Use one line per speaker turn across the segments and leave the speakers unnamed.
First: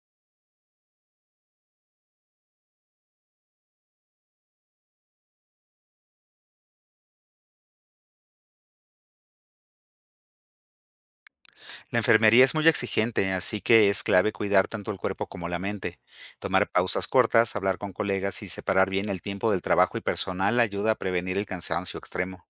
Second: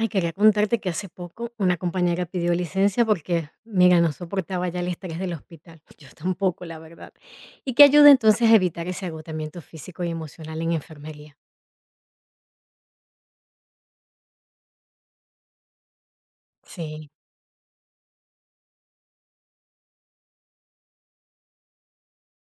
Ay, quería contarte que hace poco una compañera pidió licencia porque, mira, no soportaba ya el estrés del hospital. Yo tampoco, la verdad. ¿Y qué ayuda entonces a evitar ese agotamiento físico y emocional en enfermería?
La enfermería es muy exigente, así que es clave cuidar tanto el cuerpo como la mente. Tomar pausas
Sí,
cortas, hablar con colegas y separar bien el tiempo del trabajo y personal ayuda a prevenir el cansancio extremo.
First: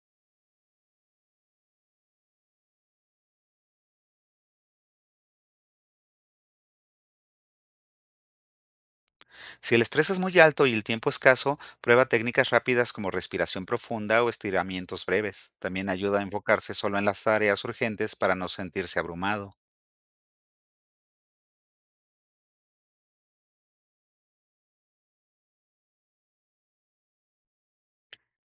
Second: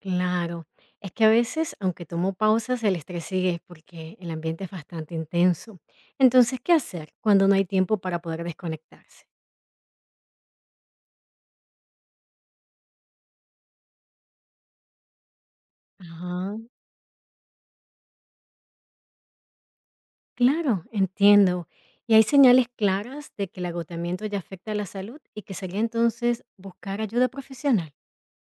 claro. Es que a veces, aunque tomo pausas, el estrés sigue porque el ambiente es bastante intenso. Entonces, ¿qué hacer cuando no hay tiempo para poder desconectarse?
Si el estrés es muy alto y el tiempo escaso, prueba técnicas rápidas como respiración profunda o estiramientos breves. También ayuda a
Ajá.
enfocarse solo en las tareas urgentes para no sentirse abrumado.
Claro, entiendo. ¿Y hay señales claras de que el agotamiento ya afecta a la salud y que sería entonces buscar ayuda profesional?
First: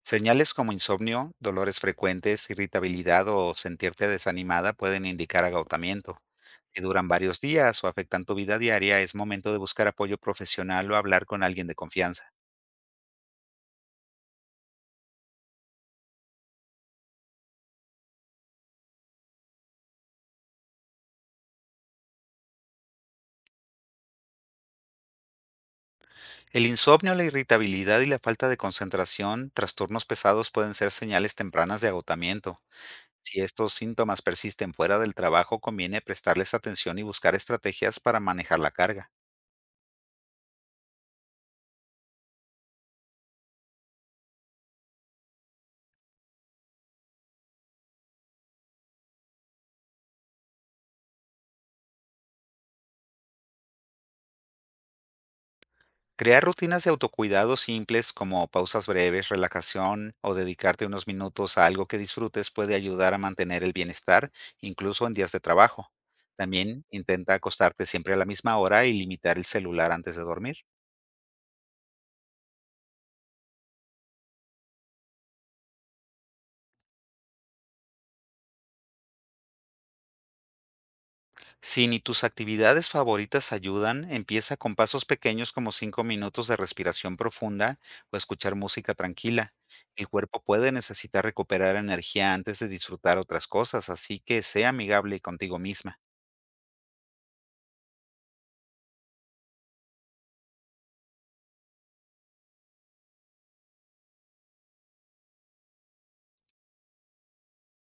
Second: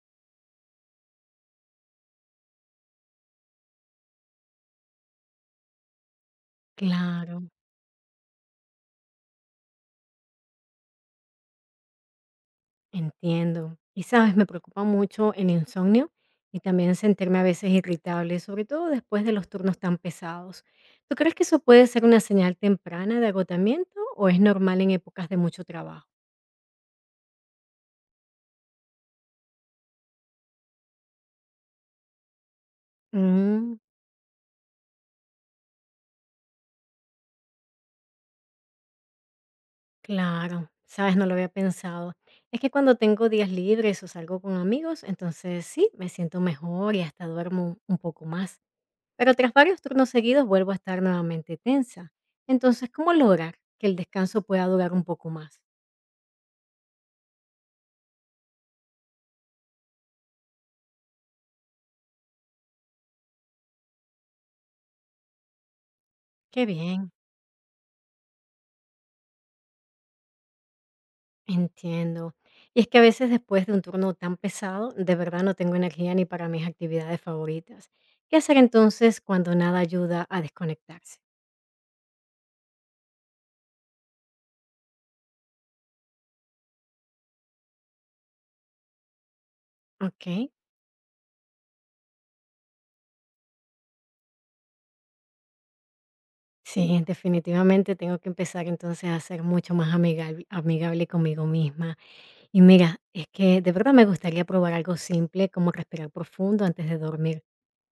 Señales como insomnio, dolores frecuentes, irritabilidad o sentirte desanimada pueden indicar agotamiento. Si duran
Claro,
varios días o afectan tu vida diaria, es momento de buscar apoyo profesional o hablar con alguien de confianza.
entiendo. Y sabes, me preocupa mucho el insomnio y también sentirme a veces irritable, sobre todo después de los turnos tan pesados. ¿Tú crees que eso puede ser una señal temprana de agotamiento o es normal en épocas de mucho trabajo?
El insomnio, la irritabilidad y la falta de concentración, trastornos pesados pueden ser señales tempranas de agotamiento. Si estos
Mm.
síntomas persisten fuera del trabajo, conviene prestarles atención y buscar estrategias para manejar la carga.
Claro, sabes, no lo había pensado. Es que cuando tengo días libres o salgo con amigos, entonces sí, me siento mejor y hasta duermo un poco más. Pero tras varios turnos seguidos vuelvo a estar nuevamente tensa. Entonces, ¿cómo lograr que el descanso pueda durar un poco más?
Crear rutinas de autocuidado simples como pausas breves, relajación o dedicarte unos minutos a algo que disfrutes puede ayudar a mantener el bienestar incluso en días de trabajo.
Qué
También
bien,
intenta acostarte siempre a la misma hora y limitar el celular antes de dormir.
entiendo. Y es que a veces después de un turno tan pesado, de verdad no tengo energía ni para mis actividades favoritas. ¿Qué hacer entonces cuando nada ayuda a desconectarse?
Si ni tus actividades favoritas ayudan, empieza con pasos pequeños como 5 minutos de respiración profunda o escuchar música tranquila. El cuerpo
Ok.
puede necesitar recuperar energía antes de disfrutar otras cosas, así que sea amigable contigo misma.
Sí, definitivamente tengo que empezar entonces a ser mucho más amigable, amigable conmigo misma. Y mira, es que de verdad me gustaría probar algo simple como respirar profundo antes de dormir.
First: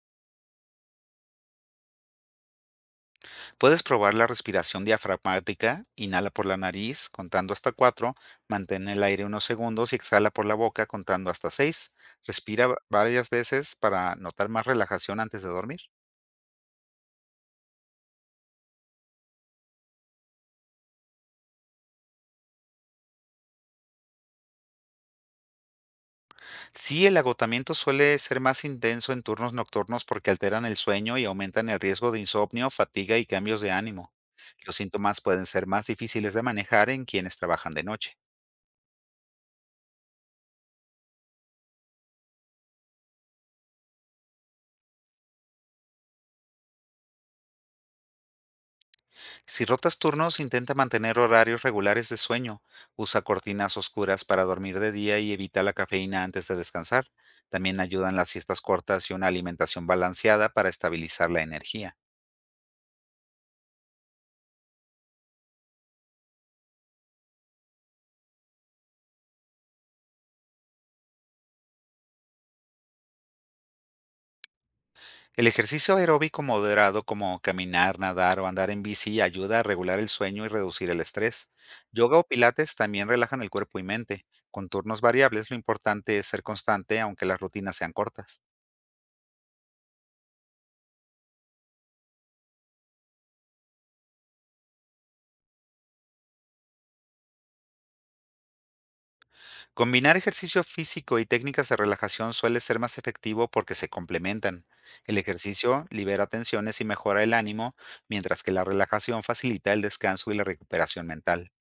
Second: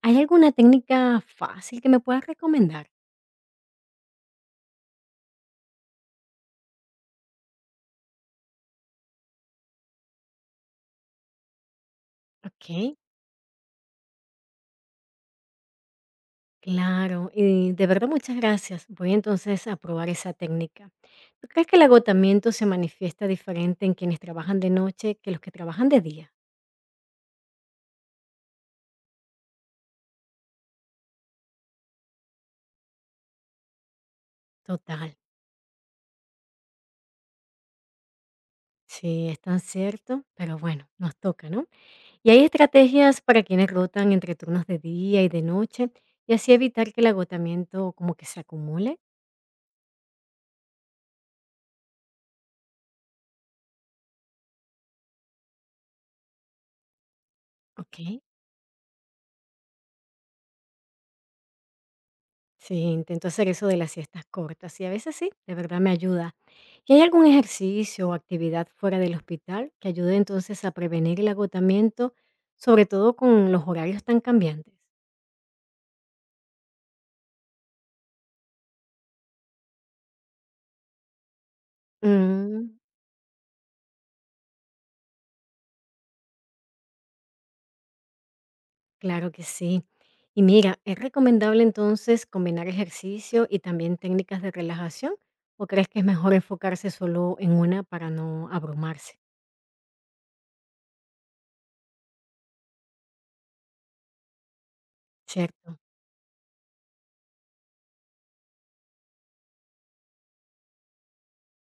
¿Hay alguna técnica fácil que me puedas recomendar?
Puedes probar la respiración diafragmática, inhala por la nariz contando hasta 4, mantén el aire unos segundos y exhala por la boca contando hasta 6. Respira
Ok,
varias veces para notar más relajación antes de dormir.
claro. Y de verdad muchas gracias. Voy entonces a probar esa técnica. ¿Tú crees que el agotamiento se manifiesta diferente en quienes trabajan de noche que los que trabajan de día?
Sí, el agotamiento suele ser más intenso en turnos nocturnos porque alteran el sueño y aumentan el riesgo de insomnio, fatiga y cambios de ánimo. Los
Total.
síntomas pueden ser más difíciles de manejar en quienes trabajan de noche.
Sí, es tan cierto, pero bueno, nos toca, ¿no? Y hay estrategias para quienes rotan entre turnos de día y de noche y así evitar que el agotamiento como que se acumule.
Si rotas turnos, intenta mantener horarios regulares de sueño. Usa cortinas oscuras para dormir de día y evita la cafeína antes de descansar. También
Ok.
ayudan las siestas cortas y una alimentación balanceada para estabilizar la energía.
Sí, intento hacer eso de las siestas cortas y a veces sí, de verdad me ayuda. ¿Y hay algún ejercicio o actividad fuera del hospital que ayude entonces a prevenir el agotamiento, sobre todo con los horarios tan cambiantes?
El ejercicio aeróbico moderado como caminar, nadar o andar en bici ayuda a regular el sueño y reducir el estrés. Yoga o pilates
Mm.
también relajan el cuerpo y mente. Con turnos variables, lo importante es ser constante aunque las rutinas sean cortas.
Claro que sí. Y mira, ¿es recomendable entonces combinar ejercicio y también técnicas de relajación? ¿O crees que es mejor enfocarse solo en una para no abrumarse?
Combinar ejercicio físico y técnicas de relajación suele ser más efectivo porque se complementan. El
Cierto.
ejercicio libera tensiones y mejora el ánimo, mientras que la relajación facilita el descanso y la recuperación mental.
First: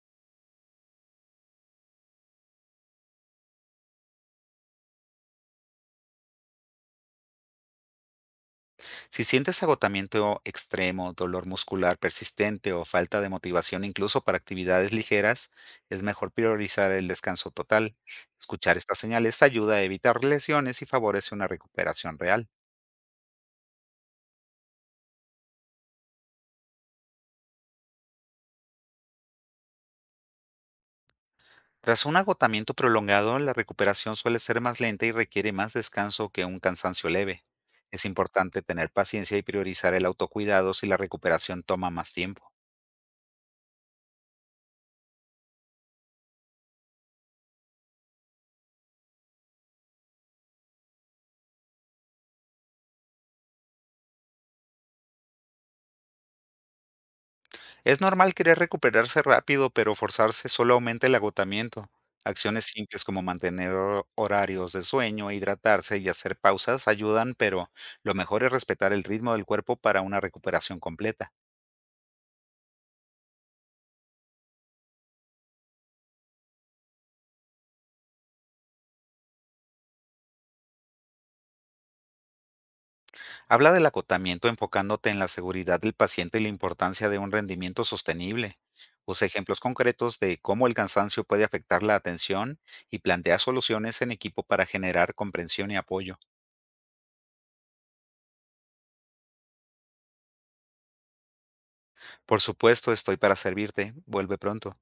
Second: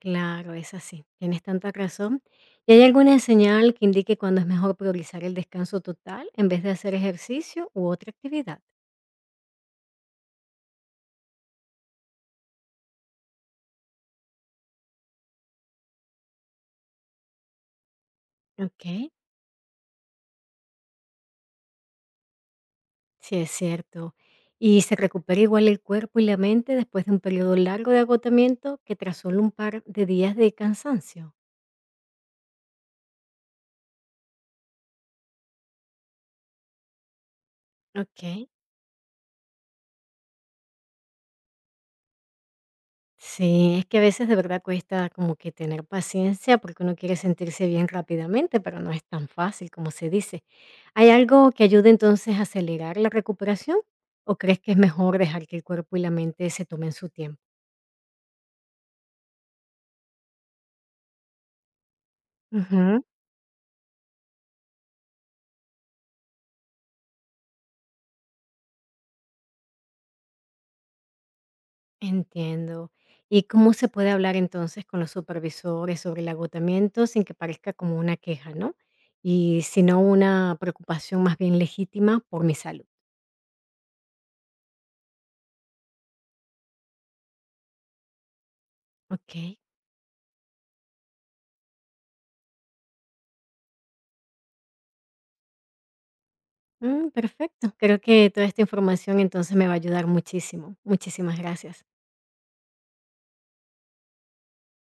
Claro, es así. Tienes tanta razón. ¿Y hay alguna señal que indique cuándo es mejor priorizar el descanso total en vez de hacer ejercicio u otra actividad?
Si sientes agotamiento extremo, dolor muscular persistente o falta de motivación incluso para actividades ligeras, es mejor priorizar el descanso total. Escuchar
Ok,
estas señales ayuda a evitar lesiones y favorece una recuperación real.
sí es cierto. Y se recupera igual el cuerpo y la mente después de un periodo largo de agotamiento que tras solo un par de días de cansancio.
Tras un agotamiento prolongado, la recuperación suele ser más lenta y requiere más descanso que un cansancio leve. Es
Ok.
importante tener paciencia y priorizar el autocuidado si la recuperación toma más tiempo.
Sí, es que a veces de verdad cuesta como que tener paciencia porque uno quiere sentirse bien rápidamente, pero no es tan fácil como se dice. ¿Hay algo que ayude entonces a acelerar la recuperación? ¿O crees que es mejor dejar que el cuerpo y la mente se tomen su tiempo?
Es normal querer recuperarse rápido, pero forzarse solo aumenta el agotamiento. Acciones
Ujú.
simples como mantener horarios de sueño, hidratarse y hacer pausas ayudan, pero lo mejor es respetar el ritmo del cuerpo para una recuperación completa.
Entiendo. ¿Y cómo se puede hablar entonces con los supervisores sobre el agotamiento sin que parezca como una queja, ¿no? Y sino una preocupación más bien legítima por mi salud.
Habla del acotamiento enfocándote en la seguridad del paciente y la importancia de un rendimiento sostenible. Usa
Ok.
ejemplos concretos de cómo el cansancio puede afectar la atención y plantea soluciones en equipo para generar comprensión y apoyo.
Mm, perfecto. Creo que toda esta información entonces me va a ayudar muchísimo. Muchísimas gracias.
Por supuesto, estoy para servirte. Vuelve pronto.